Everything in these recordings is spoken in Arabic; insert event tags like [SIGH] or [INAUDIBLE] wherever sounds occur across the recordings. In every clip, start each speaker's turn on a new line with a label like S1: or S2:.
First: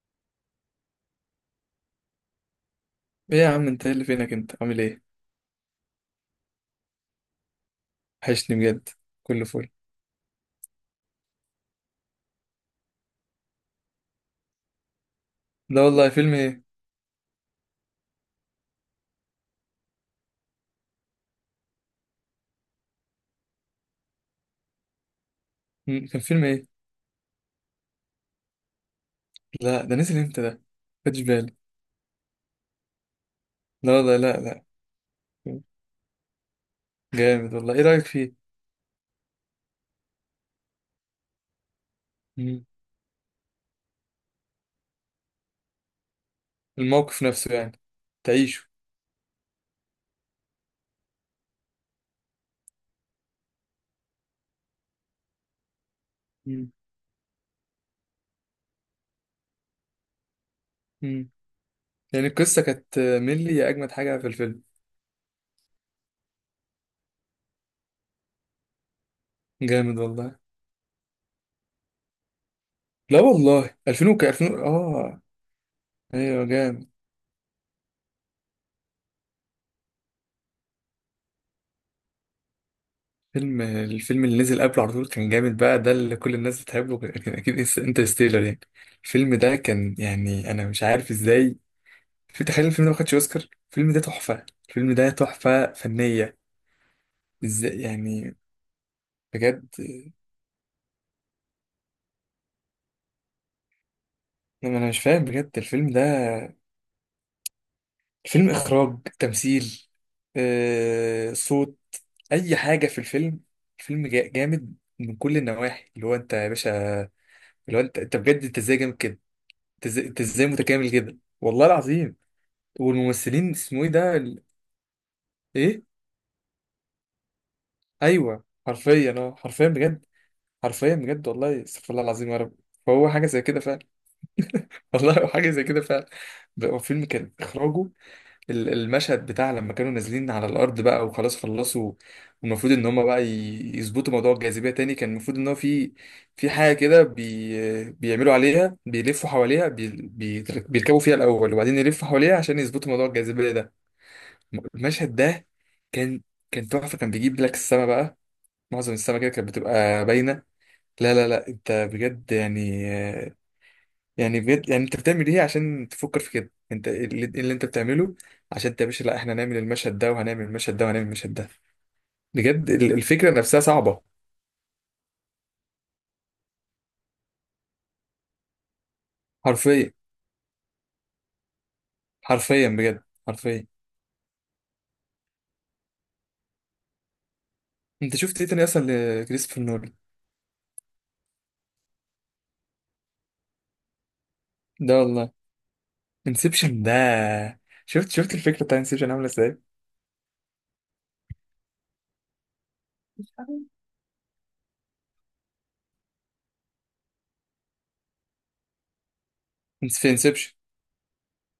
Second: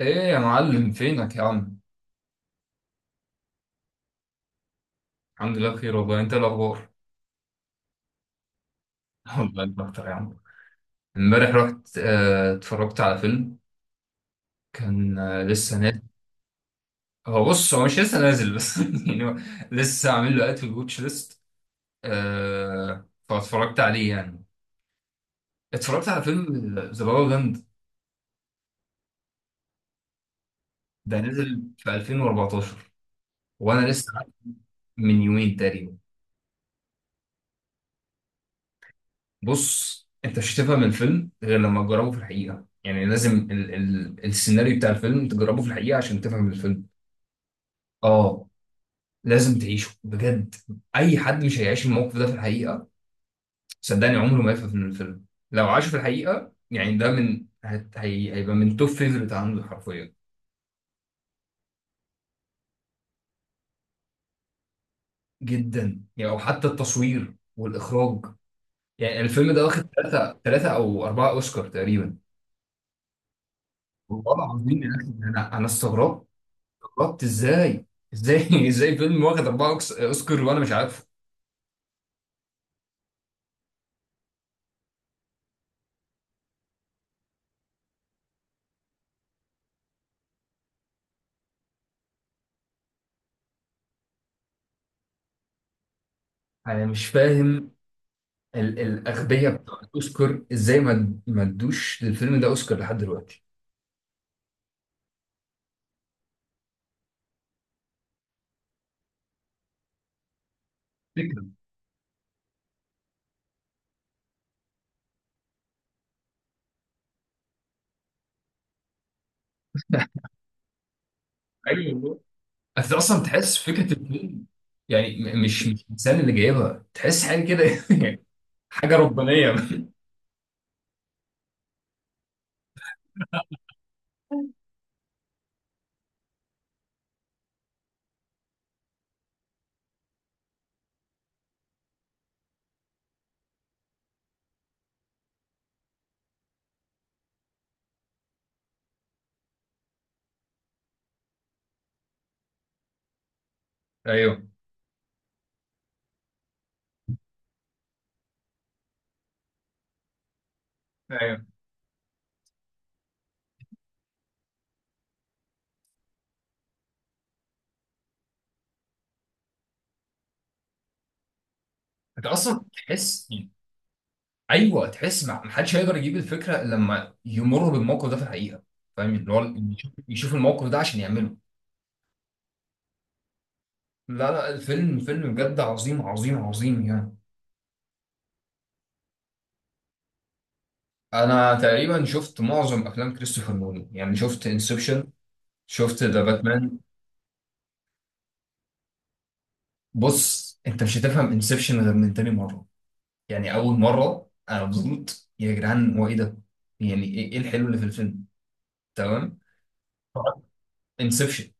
S1: ايه يا معلم، فينك يا عم؟
S2: ايه يا عم؟ انت ايه اللي فينك؟ انت عامل ايه؟
S1: الحمد لله بخير والله. انت إيه الاخبار؟
S2: وحشني بجد.
S1: [LAUGHS]
S2: كله
S1: والله
S2: فل.
S1: انت اكتر يا عم. امبارح رحت اتفرجت على فيلم. كان لسه
S2: لا
S1: نازل.
S2: والله، فيلم ايه؟
S1: هو بص، هو مش لسه نازل بس [LAUGHS] يعني هو لسه عامل له اد في الواتش ليست. فاتفرجت عليه يعني، اتفرجت
S2: كان
S1: على
S2: فيلم
S1: فيلم
S2: ايه؟
S1: ذا لا لا لاند.
S2: لا، ده نزل امتى ده؟
S1: ده
S2: خدش بالي.
S1: نزل في 2014 وانا
S2: لا
S1: لسه
S2: والله.
S1: عارف
S2: لا لا.
S1: من يومين تقريبا.
S2: جامد والله، ايه رأيك فيه؟
S1: بص، انت مش هتفهم الفيلم غير لما تجربه في الحقيقه.
S2: مم.
S1: يعني لازم ال السيناريو بتاع الفيلم تجربه في الحقيقه عشان تفهم الفيلم.
S2: الموقف نفسه يعني.
S1: اه،
S2: تعيشه.
S1: لازم تعيشه بجد. اي حد مش هيعيش الموقف ده في الحقيقه صدقني عمره ما يفهم من الفيلم. لو عاشه في الحقيقه
S2: مم.
S1: يعني، ده من هت- هي هيبقى من توب فيفرت عنده حرفيا.
S2: مم. يعني القصة كانت ملي، يا اجمد حاجة في الفيلم.
S1: جدا يعني، او حتى التصوير والاخراج. يعني الفيلم ده واخد
S2: جامد والله.
S1: ثلاثه او اربعه اوسكار تقريبا.
S2: لا والله، 2000
S1: والله
S2: 2000.
S1: العظيم يا أخي،
S2: اه
S1: انا استغربت.
S2: ايوه جامد.
S1: ربط ازاي؟ ازاي [LAUGHS] ازاي فيلم واخد اوسكار وانا مش عارفه؟
S2: الفيلم اللي نزل قبله على طول كان جامد، بقى ده اللي كل الناس بتحبه، كان اكيد انترستيلر يعني. الفيلم ده كان يعني انا مش عارف ازاي. في تخيل الفيلم ده ما خدش اوسكار؟ الفيلم ده تحفة، الفيلم ده تحفة فنية.
S1: انا مش فاهم،
S2: ازاي يعني؟
S1: الاغبياء
S2: بجد
S1: بتوع الاوسكار ازاي ما ادوش للفيلم ده اوسكار لحد دلوقتي؟
S2: انا مش فاهم بجد الفيلم ده. الفيلم، اخراج، تمثيل،
S1: فكرة.
S2: صوت، اي حاجة في الفيلم. جامد من كل النواحي. اللي هو انت يا باشا، اللي هو انت بجد، انت ازاي جامد كده. انت ازاي، أنت إزاي متكامل كده والله
S1: ايوه
S2: العظيم.
S1: والله. انت اصلا
S2: والممثلين
S1: تحس
S2: اسمه ايه
S1: فكره
S2: ده
S1: الفيلم، يعني م- مش
S2: ايه؟
S1: مش الانسان اللي جايبها تحس حاجه كده [LAUGHS]
S2: ايوه
S1: حاجه
S2: حرفيا، اه
S1: ربانيه.
S2: حرفيا بجد. حرفيا بجد والله، استغفر الله العظيم يا رب. فهو حاجه زي كده فعلا. [LAUGHS] والله هو حاجه زي كده فعلا. بقى هو فيلم، كان اخراجه، المشهد بتاع لما كانوا نازلين على الارض بقى وخلاص خلصوا، والمفروض ان هم بقى يظبطوا موضوع الجاذبيه تاني، كان المفروض ان هو في، في حاجه كده بيعملوا عليها، بيلفوا حواليها، بيركبوا فيها الاول وبعدين يلفوا حواليها عشان يظبطوا موضوع الجاذبيه ده.
S1: ايوه.
S2: المشهد ده كان، كان تحفه، كان بيجيب لك السما بقى، معظم السما كده كانت بتبقى باينه. لا لا
S1: ايوه،
S2: لا، انت بجد يعني، يعني بجد يعني انت بتعمل ايه عشان تفكر في كده؟ انت إيه اللي انت بتعمله؟ عشان انت يا باشا، لا احنا هنعمل المشهد ده وهنعمل المشهد ده وهنعمل المشهد ده.
S1: انت اصلا
S2: بجد
S1: تحس
S2: الفكره
S1: يعني.
S2: نفسها صعبه.
S1: ايوه، تحس. ما حدش هيقدر يجيب الفكره إلا لما يمر بالموقف ده في الحقيقه. فاهم؟ اللي هو
S2: حرفيا،
S1: يشوف الموقف ده عشان يعمله.
S2: حرفيا بجد، حرفيا.
S1: لا لا، الفيلم فيلم بجد عظيم عظيم عظيم يعني.
S2: انت شفت ايه تاني اصلا لكريستوفر نولان؟
S1: انا تقريبا شفت معظم افلام كريستوفر نولان. يعني شفت
S2: ده
S1: انسبشن،
S2: والله.
S1: شفت ذا باتمان.
S2: انسبشن ده، شفت الفكره بتاع انسبشن عامله ازاي؟
S1: بص، انت مش هتفهم انسبشن غير من تاني مره. يعني اول مره انا مبسوط، يا جدعان هو ايه ده؟ يعني ايه، إيه الحلو اللي في الفيلم؟ تمام.
S2: في انسبشن،
S1: انسبشن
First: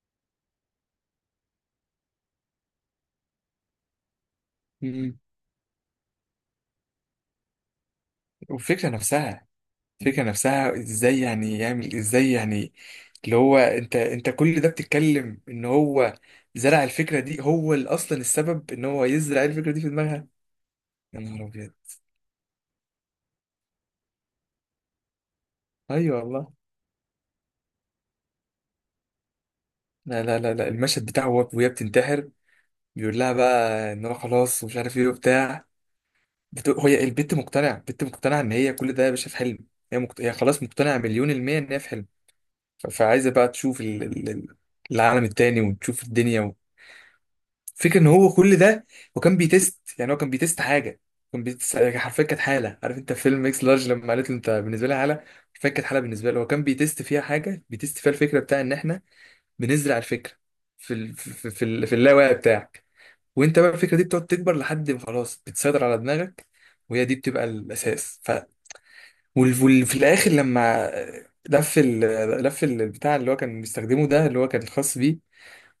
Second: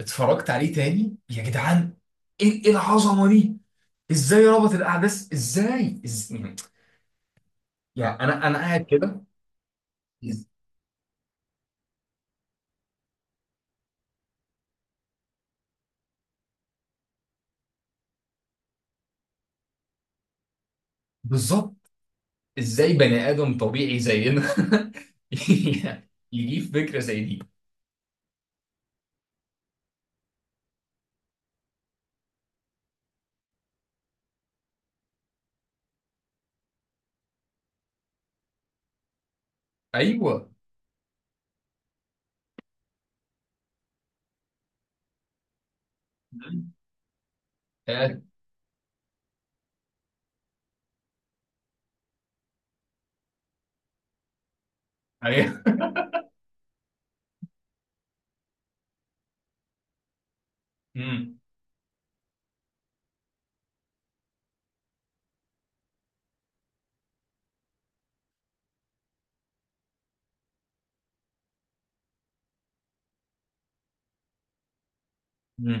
S1: اتفرجت عليه تاني، يا جدعان ايه، إيه العظمه دي؟ ازاي ربط الاحداث؟ ازاي؟ يعني انا قاعد
S2: والفكره
S1: كده.
S2: نفسها، الفكرة
S1: إز-
S2: نفسها ازاي يعني يعمل ازاي يعني. اللي هو انت كل ده بتتكلم ان هو زرع الفكرة دي، هو اللي اصلا السبب ان هو يزرع الفكرة دي في دماغها. يا نهار ابيض.
S1: بالظبط. ازاي بني ادم طبيعي زينا [LAUGHS] يعني
S2: ايوه والله.
S1: يجيب فكره زي دي؟
S2: لا لا لا لا، وهي بتنتحر، بيقول لها بقى ان هو خلاص ومش عارف ايه وبتاع. هي البت مقتنعة، مقتنعة ان هي كل ده يا باشا في حلم. هي
S1: ايوه.
S2: خلاص مقتنعة مليون المية ان هي في حلم. فعايزة بقى تشوف العالم التاني وتشوف الدنيا، فكرة ان
S1: آه،
S2: هو كل ده. وكان بيتست يعني، هو كان بيتست حاجه، كان بيتست حرفيا كانت حاله. عارف انت فيلم اكس لارج لما قالت له انت بالنسبه لي حاله؟
S1: ايوه
S2: حرفيا كانت حاله بالنسبه له، هو كان بيتست فيها حاجه، بيتست فيها الفكره بتاع ان احنا بنزرع الفكره في
S1: [LAUGHS] مم.
S2: اللاوعي بتاعك. وانت بقى الفكره دي بتقعد تكبر لحد ما خلاص بتسيطر على دماغك، وهي دي بتبقى الاساس. ف في الاخر، لما لف ال... لف البتاع اللي هو كان بيستخدمه ده، اللي هو كان الخاص بيه.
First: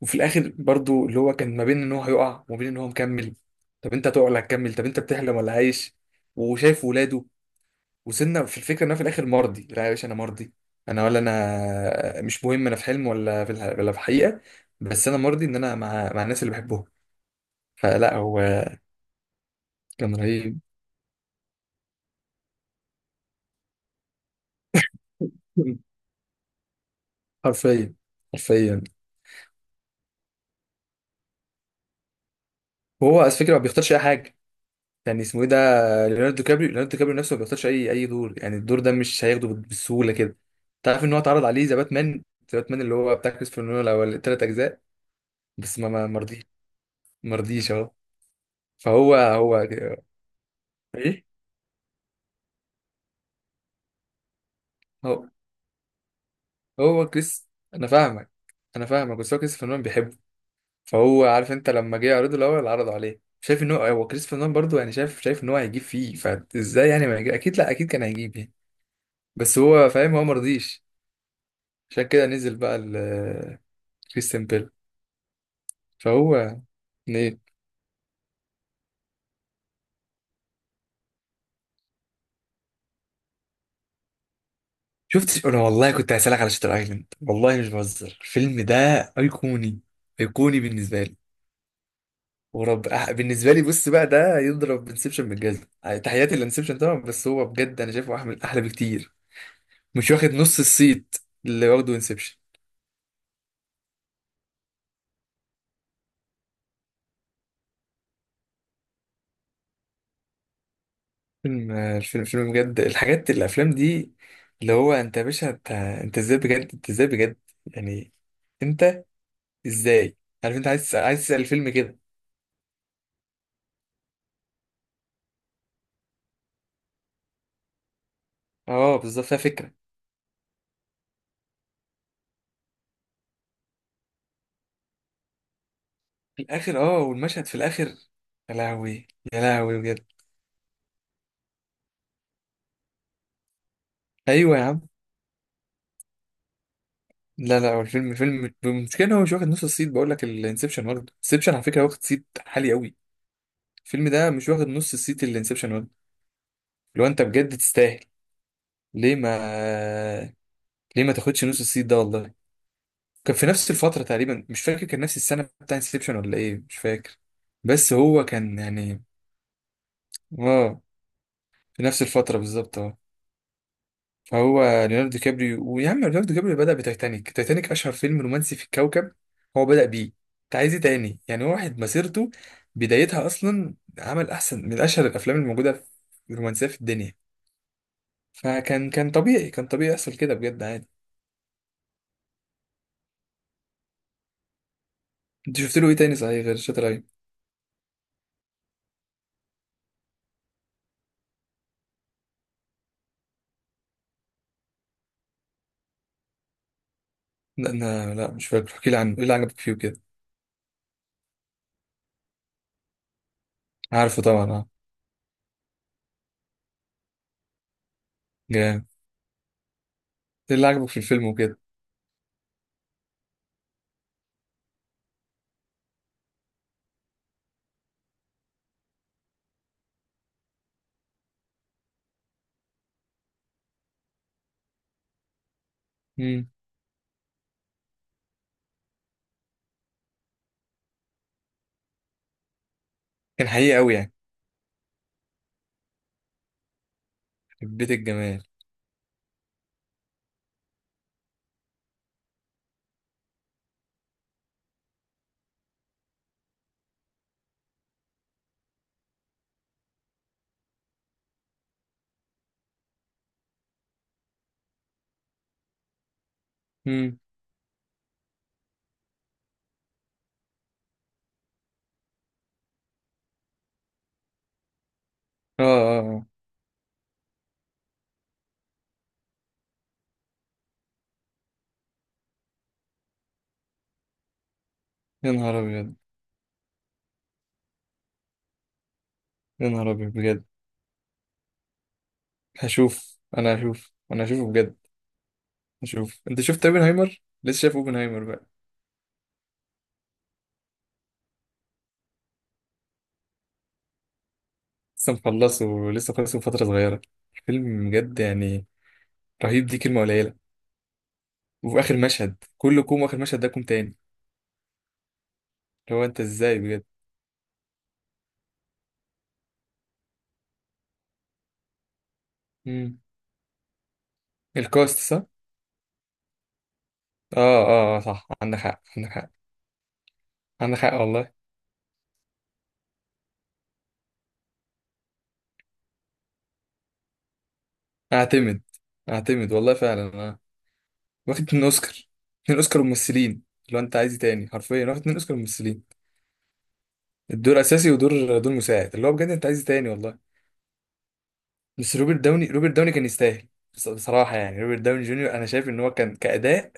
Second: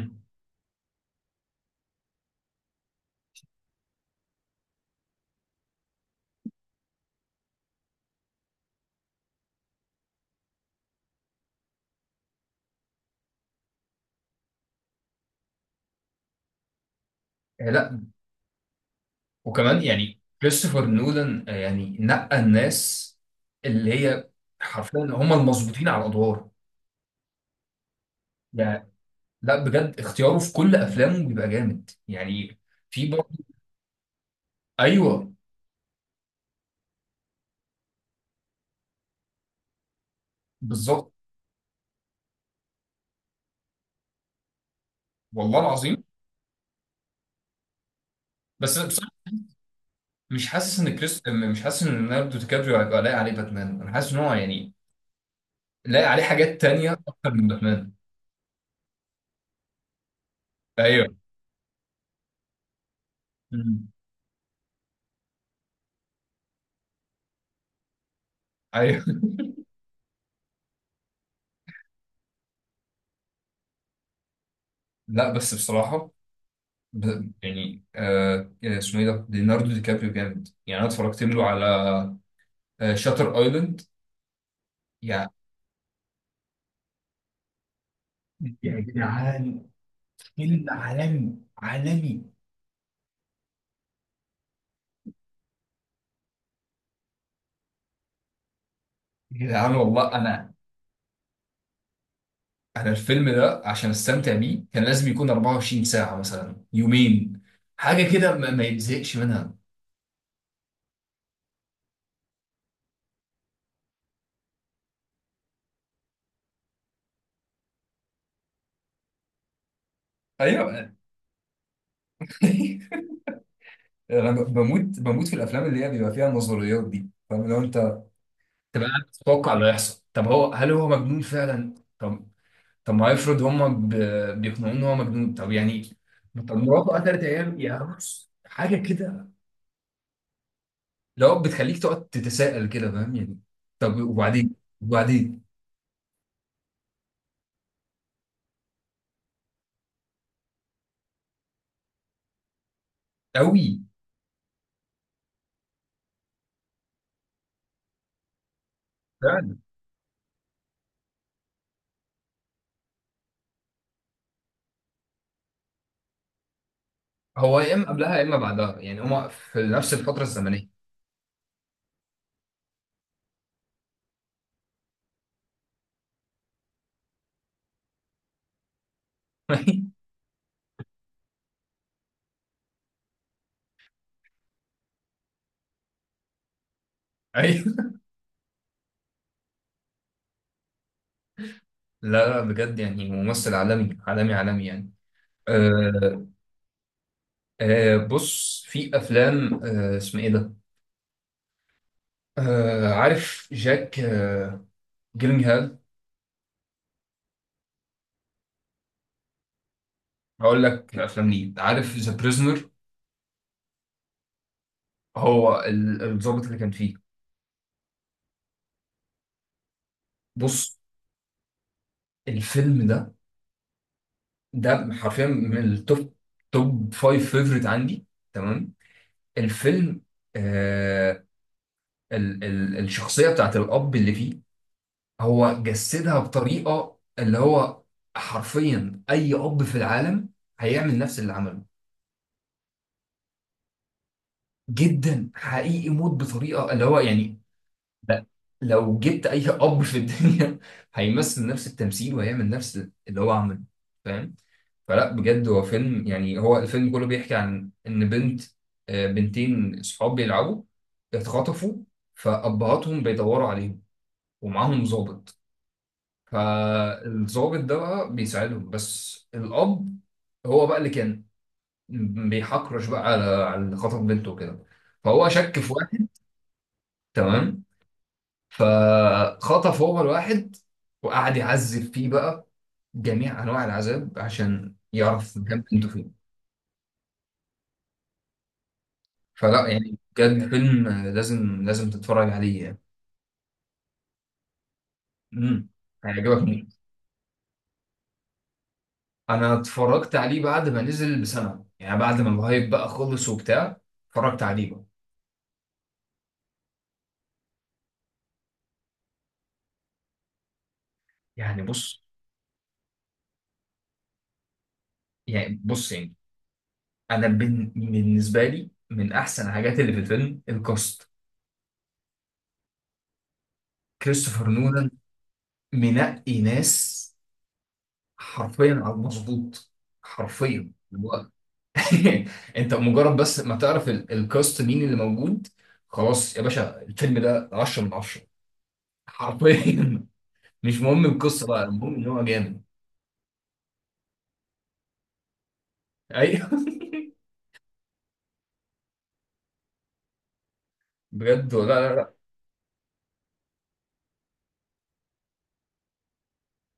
S2: وفي الاخر برضو اللي هو كان ما بين ان هو هيقع وما بين ان هو مكمل. طب انت هتقع ولا هتكمل؟ طب انت بتحلم ولا عايش وشايف ولاده؟ وصلنا في الفكره ان انا في الاخر مرضي، لا يا باشا، انا مرضي، انا ولا انا مش مهم، انا في حلم ولا في ولا في حقيقه، بس انا مرضي ان انا مع الناس اللي بحبهم.
S1: لا،
S2: فلا هو
S1: وكمان
S2: كان
S1: يعني
S2: رهيب.
S1: كريستوفر نولان يعني نقى الناس اللي هي حرفيا هم المظبوطين
S2: [LAUGHS]
S1: على الادوار
S2: حرفيا، حرفيا.
S1: يعني. لا بجد، اختياره في كل افلامه بيبقى جامد يعني. في
S2: وهو على
S1: برضه.
S2: فكره ما بيختارش اي حاجه. كان
S1: ايوه.
S2: اسمه ايه ده؟ ليوناردو كابريو، ليوناردو كابريو نفسه ما بيختارش اي دور يعني. الدور ده مش هياخده بالسهوله كده. تعرف
S1: بالظبط
S2: ان هو اتعرض عليه ذا باتمان؟ ذا باتمان اللي هو بتاع كريستوفر نولان الاول، الثلاث اجزاء،
S1: والله
S2: بس ما
S1: العظيم.
S2: ما مرضيش، مرضيش اهو.
S1: بس أنا بصراحة
S2: فهو، هو.
S1: مش حاسس ان
S2: ايه؟
S1: مش حاسس ان ليوناردو دي كابريو هيبقى لايق عليه باتمان. انا حاسس ان هو يعني
S2: هو،
S1: لاقي عليه حاجات تانية
S2: هو
S1: أكتر من
S2: كريس. انا
S1: باتمان.
S2: فاهمك، انا فاهمك، بس هو كريستوفر نولان بيحبه.
S1: أيوه.
S2: فهو عارف انت لما جه يعرضه الاول عرضه عليه، شايف ان هو
S1: مم.
S2: هو كريستوفر نولان برضه يعني شايف، ان هو هيجيب فيه. فازاي يعني ما يجيب؟ اكيد، لا اكيد كان هيجيب يعني.
S1: أيوه [LAUGHS]
S2: بس هو فاهم، هو مرضيش. عشان كده نزل بقى كريستيان بيل.
S1: لا بس بصراحة،
S2: فهو منين؟
S1: إيه، اسمه إيه ده؟ ليوناردو دي كابريو جامد يعني. أنا اتفرجت له على شاتر أيلاند يعني.
S2: شفت انا، والله كنت هسألك على شاتر ايلاند، والله مش بهزر، الفيلم ده
S1: يا جدعان،
S2: ايقوني، ايقوني
S1: فيلم
S2: بالنسبه لي.
S1: عالمي عالمي.
S2: بالنسبه لي بص بقى، ده يضرب انسبشن بالجزم. تحياتي لانسبشن طبعا، بس هو بجد انا شايفه احمل، احلى بكتير،
S1: يا جدعان
S2: مش
S1: والله،
S2: واخد
S1: أنا
S2: نص الصيت اللي واخده انسبشن.
S1: أنا الفيلم ده عشان أستمتع بيه كان لازم يكون 24 ساعة مثلا، يومين، حاجة كده ما يتزهقش منها.
S2: فيلم بجد. الحاجات، الافلام دي اللي هو انت يا باشا، انت ازاي بجد، انت ازاي بجد؟ يعني انت ازاي؟ عارف انت
S1: أيوه
S2: عايز، تسأل الفيلم كده.
S1: [LAUGHS] أنا بموت في الأفلام اللي هي بيبقى فيها النظريات دي، فاهم؟ لو أنت تبقى
S2: اه
S1: قاعد
S2: بالظبط، فيها
S1: تتوقع اللي
S2: فكره.
S1: هيحصل، طب هو هل هو مجنون فعلا؟ طب، طب ما افرض هم بيقنعوه ان هو مجنون. طب يعني، طب
S2: الاخر،
S1: مراته
S2: اه
S1: قتلت
S2: والمشهد في
S1: عياله يعني.
S2: الاخر.
S1: بص،
S2: يا
S1: حاجه
S2: لهوي.
S1: كده
S2: يا لهوي بجد.
S1: لو بتخليك تقعد تتساءل كده، فاهم يعني؟ طب وبعدين؟
S2: ايوه يا عم.
S1: وبعدين؟
S2: لا لا، هو الفيلم، المشكله ان هو مش واخد نص الصيت. بقول لك الانسبشن واخد، انسبشن على فكره واخد صيت عالي قوي.
S1: قوي.
S2: الفيلم ده مش واخد نص الصيت اللي انسبشن واخد. لو انت بجد تستاهل، ليه ما
S1: فعلا.
S2: ليه ما تاخدش نص الصيت ده والله. كان في نفس الفتره تقريبا، مش فاكر كان نفس السنه بتاع انسبشن ولا ايه، مش فاكر.
S1: هو يا اما
S2: بس
S1: قبلها يا
S2: هو
S1: اما
S2: كان
S1: بعدها، يعني
S2: يعني،
S1: هما في نفس الفتره الزمنيه.
S2: اه، في نفس الفتره بالظبط آه. فهو ليوناردو دي كابريو، ويا عم ليوناردو دي كابريو بدأ بتايتانيك، تايتانيك أشهر فيلم رومانسي في الكوكب، هو بدأ بيه.
S1: [LAUGHS]
S2: أنت عايز إيه تاني يعني؟ واحد مسيرته بدايتها أصلا عمل أحسن من أشهر الأفلام الموجودة في الرومانسية في الدنيا.
S1: ايوه.
S2: كان طبيعي، كان طبيعي يحصل كده، بجد عادي.
S1: لا لا، بجد يعني ممثل عالمي عالمي عالمي يعني.
S2: أنت شفت له إيه تاني
S1: أه.
S2: صحيح غير شاتر أيلاند؟
S1: أه، بص في افلام. أه، اسمه ايه ده؟ آه، عارف جاك آه جيلينغهال.
S2: لا أنا، لا مش فاكر. احكي لي عنه، إيه اللي عجبك فيه وكده؟
S1: هقول لك الافلام ليه. عارف ذا بريزنر؟
S2: عارفه طبعا أه.
S1: هو الضابط اللي كان فيه.
S2: جامد. إيه اللي
S1: بص،
S2: عجبك في الفيلم وكده؟
S1: الفيلم ده ده حرفيا من التوب، توب فايف فيفوريت عندي. تمام. الفيلم، آه، ال الشخصيه بتاعت الاب اللي فيه، هو جسدها
S2: مم.
S1: بطريقه اللي هو حرفيا اي اب في العالم هيعمل نفس اللي عمله.
S2: كان حقيقي أوي يعني.
S1: جدا حقيقي، موت بطريقه اللي هو يعني.
S2: حبيت
S1: لا،
S2: الجمال.
S1: لو جبت اي اب في الدنيا [LAUGHS] هيمثل نفس التمثيل وهيعمل نفس اللي هو عمله، فاهم؟ فلا بجد هو فيلم يعني، هو الفيلم كله بيحكي عن ان بنت، بنتين صحاب بيلعبوا اتخطفوا، فابهاتهم بيدوروا عليهم ومعاهم ضابط.
S2: مم.
S1: فالضابط ده بقى بيساعدهم، بس الاب هو بقى اللي كان بيحكرش بقى على على اللي خطف بنته كده. فهو شك
S2: أه
S1: في
S2: أه.
S1: واحد،
S2: أه.
S1: تمام، فخطف هو الواحد وقعد يعذب فيه بقى جميع انواع العذاب عشان
S2: يا
S1: يعرف
S2: نهار
S1: بجد انتوا
S2: أبيض.
S1: فين. فلا
S2: يا نهار
S1: يعني
S2: أبيض بجد.
S1: بجد، فيلم لازم لازم تتفرج عليه يعني.
S2: هشوفه بجد.
S1: امم،
S2: هشوف.
S1: هيعجبك
S2: انت شفت
S1: موت.
S2: اوبنهايمر؟ لسه شايف اوبنهايمر بقى؟
S1: انا اتفرجت عليه بعد ما نزل بسنه، يعني بعد ما الهايب بقى خلص وبتاع، اتفرجت عليه بقى.
S2: لسه مخلصه، ولسه خلصه من فتره صغيره. الفيلم بجد يعني رهيب، دي كلمه قليله.
S1: يعني
S2: وفي اخر
S1: بص
S2: مشهد كل كوم، واخر مشهد ده كوم تاني.
S1: يعني، بص
S2: اللي هو
S1: يعني
S2: انت ازاي بجد.
S1: انا بالنسبه لي من احسن الحاجات اللي في الفيلم الكاست.
S2: امم.
S1: كريستوفر نولان
S2: الكاست صح، اه.
S1: منقي ناس
S2: اه، صح، عندك
S1: حرفيا
S2: حق،
S1: على
S2: عندك حق.
S1: المظبوط، حرفيا
S2: عندك حق
S1: اللي هو
S2: والله.
S1: [LAUGHS] انت مجرد بس ما تعرف الكاست مين اللي موجود، خلاص يا باشا الفيلم ده 10 من 10
S2: اعتمد. اعتمد والله، فعلا
S1: حرفيا.
S2: اه.
S1: [LAUGHS] مش مهم
S2: واخد
S1: القصه بقى،
S2: اتنين اوسكار،
S1: المهم ان هو
S2: اتنين
S1: جامد.
S2: اوسكار ممثلين. اللي هو انت عايز إيه تاني؟ حرفيا واخد اتنين اوسكار ممثلين.
S1: ايوه
S2: الدور اساسي، دور مساعد. اللي هو بجد انت عايز إيه تاني والله.
S1: [LAUGHS] بجد لا لا
S2: بس
S1: لا.
S2: روبرت داوني كان يستاهل. بصراحة يعني روبرت داوني جونيور، أنا شايف إن هو كان كأداء،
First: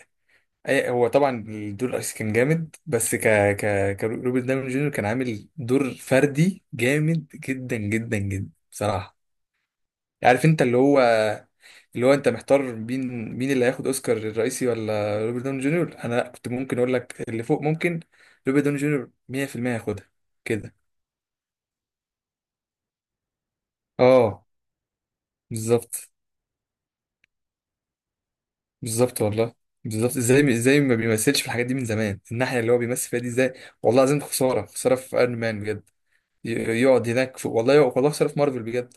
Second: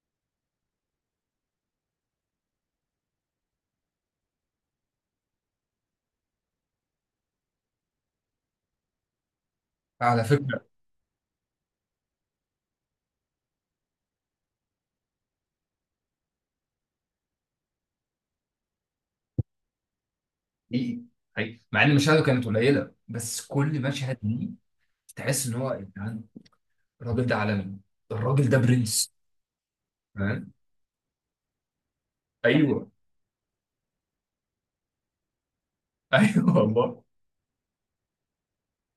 S2: هو طبعا الدور الأساسي كان جامد، بس ك ك كروبرت داوني جونيور كان عامل دور فردي جامد جدا جدا جدا بصراحة.
S1: على
S2: عارف أنت
S1: فكره.
S2: اللي هو، اللي هو أنت محتار مين اللي هياخد أوسكار الرئيسي ولا روبرت داوني جونيور. أنا لأ، كنت ممكن أقول لك اللي فوق ممكن، روبرت داوني جونيور 100% هياخدها كده.
S1: حقيقي، حقيقي، مع ان مشاهده كانت قليله بس كل مشهد
S2: أه
S1: ليه تحس ان هو يا
S2: بالظبط،
S1: جدعان الراجل ده عالمي، الراجل ده برنس،
S2: بالظبط والله. بالظبط،
S1: فاهم؟
S2: ازاي، ما بيمثلش في الحاجات دي من زمان، الناحيه اللي هو
S1: ايوه
S2: بيمثل فيها دي ازاي؟ والله العظيم خساره، خساره في ايرون مان بجد.
S1: [LAUGHS] ايوه
S2: ي-
S1: والله.
S2: يقعد هناك في، والله يقعد، والله خساره في مارفل بجد.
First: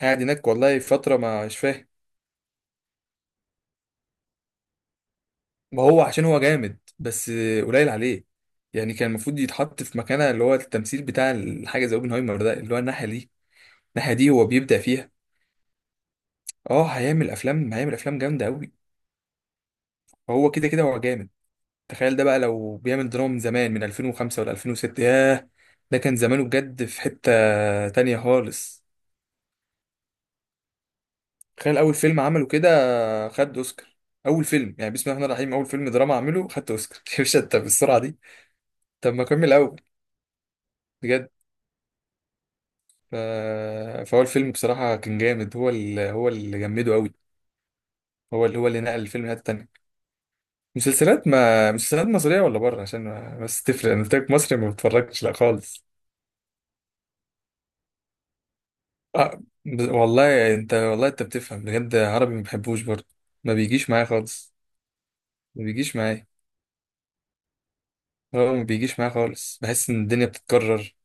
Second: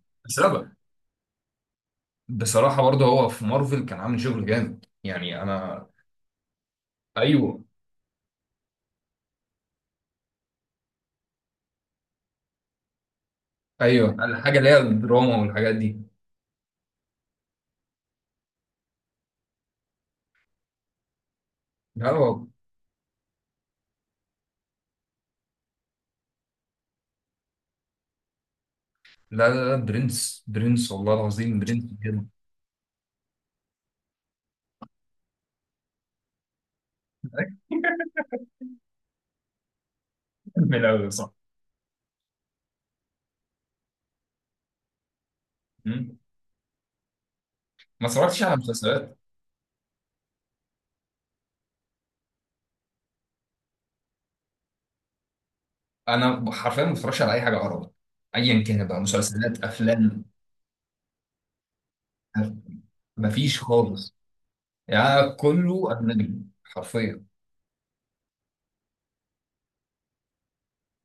S2: قاعد هناك
S1: بسبب،
S2: والله فتره ما مش فاهم.
S1: بصراحة برضه هو في مارفل كان عامل شغل جامد يعني
S2: ما
S1: أنا.
S2: هو عشان هو جامد بس،
S1: أيوه،
S2: قليل عليه. يعني كان المفروض يتحط في مكانه اللي هو التمثيل بتاع الحاجه زي اوبنهايمر ده، اللي هو الناحيه دي. الناحيه
S1: أيوه
S2: دي هو
S1: الحاجة اللي هي
S2: بيبدع فيها.
S1: الدراما والحاجات دي.
S2: اه هيعمل افلام جامده قوي. هو كده كده هو جامد.
S1: لا
S2: تخيل ده بقى
S1: هو،
S2: لو بيعمل دراما من زمان، من 2005 ولا 2006، ياه. ده كان زمانه بجد في حتة تانية خالص.
S1: لا لا لا برنس برنس والله العظيم
S2: تخيل
S1: برنس
S2: أول فيلم
S1: بجد.
S2: عمله كده خد أوسكار. أول فيلم يعني، بسم الله الرحمن الرحيم، أول فيلم دراما عمله خدت أوسكار. [LAUGHS] يا باشا أنت بالسرعة دي، طب ما أكمل الأول.
S1: [LAUGHS] من الأول
S2: بجد.
S1: صح.
S2: ف... فهو الفيلم بصراحة كان جامد، هو
S1: مم.
S2: اللي جمده أوي.
S1: ما اتفرجتش
S2: هو
S1: على
S2: اللي نقل
S1: مسلسلات.
S2: الفيلم لحتة تانية. مسلسلات، ما مسلسلات مصرية ولا بره، عشان ما، بس تفرق؟ أنا قلت لك مصري ما بتفرجش لا خالص.
S1: أنا حرفيا ما بتفرجش على أي حاجة عربي أيا كان بقى،
S2: آه.
S1: مسلسلات، أفلام،
S2: والله انت بتفهم بجد، عربي ما بحبوش برضه. ما
S1: مفيش
S2: بيجيش معايا
S1: خالص.
S2: خالص.
S1: يعني
S2: ما
S1: كله
S2: بيجيش معايا.
S1: أجنبي حرفيا.
S2: هو ما بيجيش معايا خالص، بحس ان الدنيا بتتكرر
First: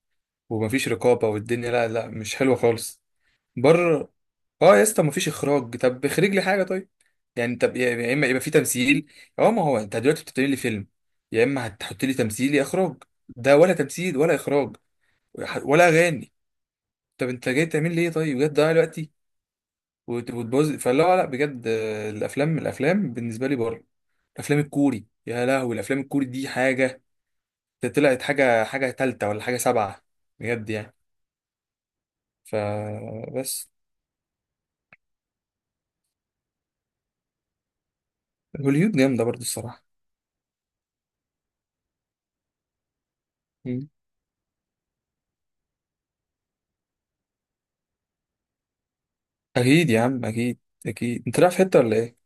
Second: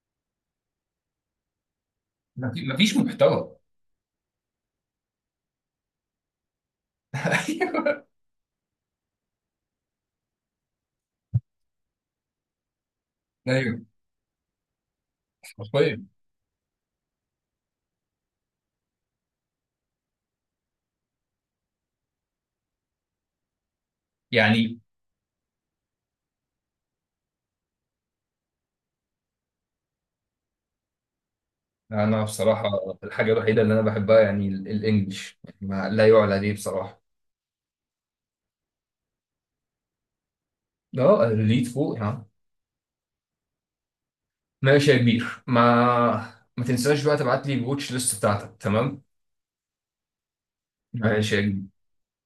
S2: ومفيش رقابة، والدنيا لا لا مش حلوة
S1: مفيش
S2: خالص.
S1: محتوى.
S2: بره. اه يا اسطى مفيش اخراج، طب اخرج لي حاجة طيب.
S1: [LAUGHS]
S2: يعني طب يا
S1: أيوه.
S2: يا اما يبقى في تمثيل، اه ما هو انت دلوقتي بتعمل لي فيلم، يا اما هتحط لي تمثيل يا اخراج. ده ولا
S1: أيوه
S2: تمثيل ولا اخراج ولا
S1: حرفيا
S2: اغاني. طب انت جاي تعمل لي ايه طيب؟ بجد ضيع الوقت وتبوظ. فلا لا بجد، الافلام، الافلام بالنسبه لي بره. الافلام
S1: يعني.
S2: الكوري، يا لهوي، الافلام الكوري دي حاجه. ده طلعت حاجه، تالتة ولا حاجه سبعه بجد يعني.
S1: انا بصراحه الحاجه الوحيده
S2: فبس
S1: اللي انا بحبها يعني الانجليش، يعني ما لا يعلى عليه بصراحه.
S2: هوليود جامده برضو الصراحه.
S1: اه ريليت فوق ها.
S2: مم.
S1: ماشي يا كبير، ما تنساش بقى تبعت لي الواتش ليست بتاعتك، تمام؟
S2: اكيد يا عم، اكيد. اكيد
S1: ماشي
S2: انت
S1: يا
S2: رايح في
S1: كبير،
S2: حته ولا ايه؟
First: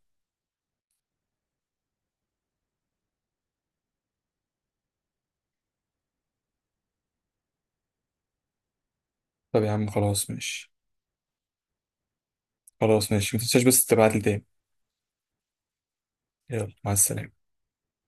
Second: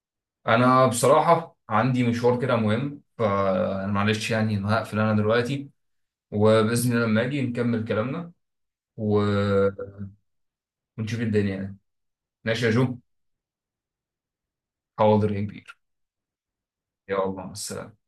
S1: انا بصراحه عندي مشوار كده مهم، فانا معلش يعني انا هقفل انا دلوقتي، وباذن الله لما اجي نكمل كلامنا و...
S2: طب يا عم خلاص ماشي.
S1: ونشوف الدنيا يعني. ماشي يا جو.
S2: خلاص ماشي، ما تنساش بس تبعت لي تاني.
S1: حاضر يا كبير.
S2: يلا مع
S1: يلا
S2: السلامه.
S1: مع السلامه.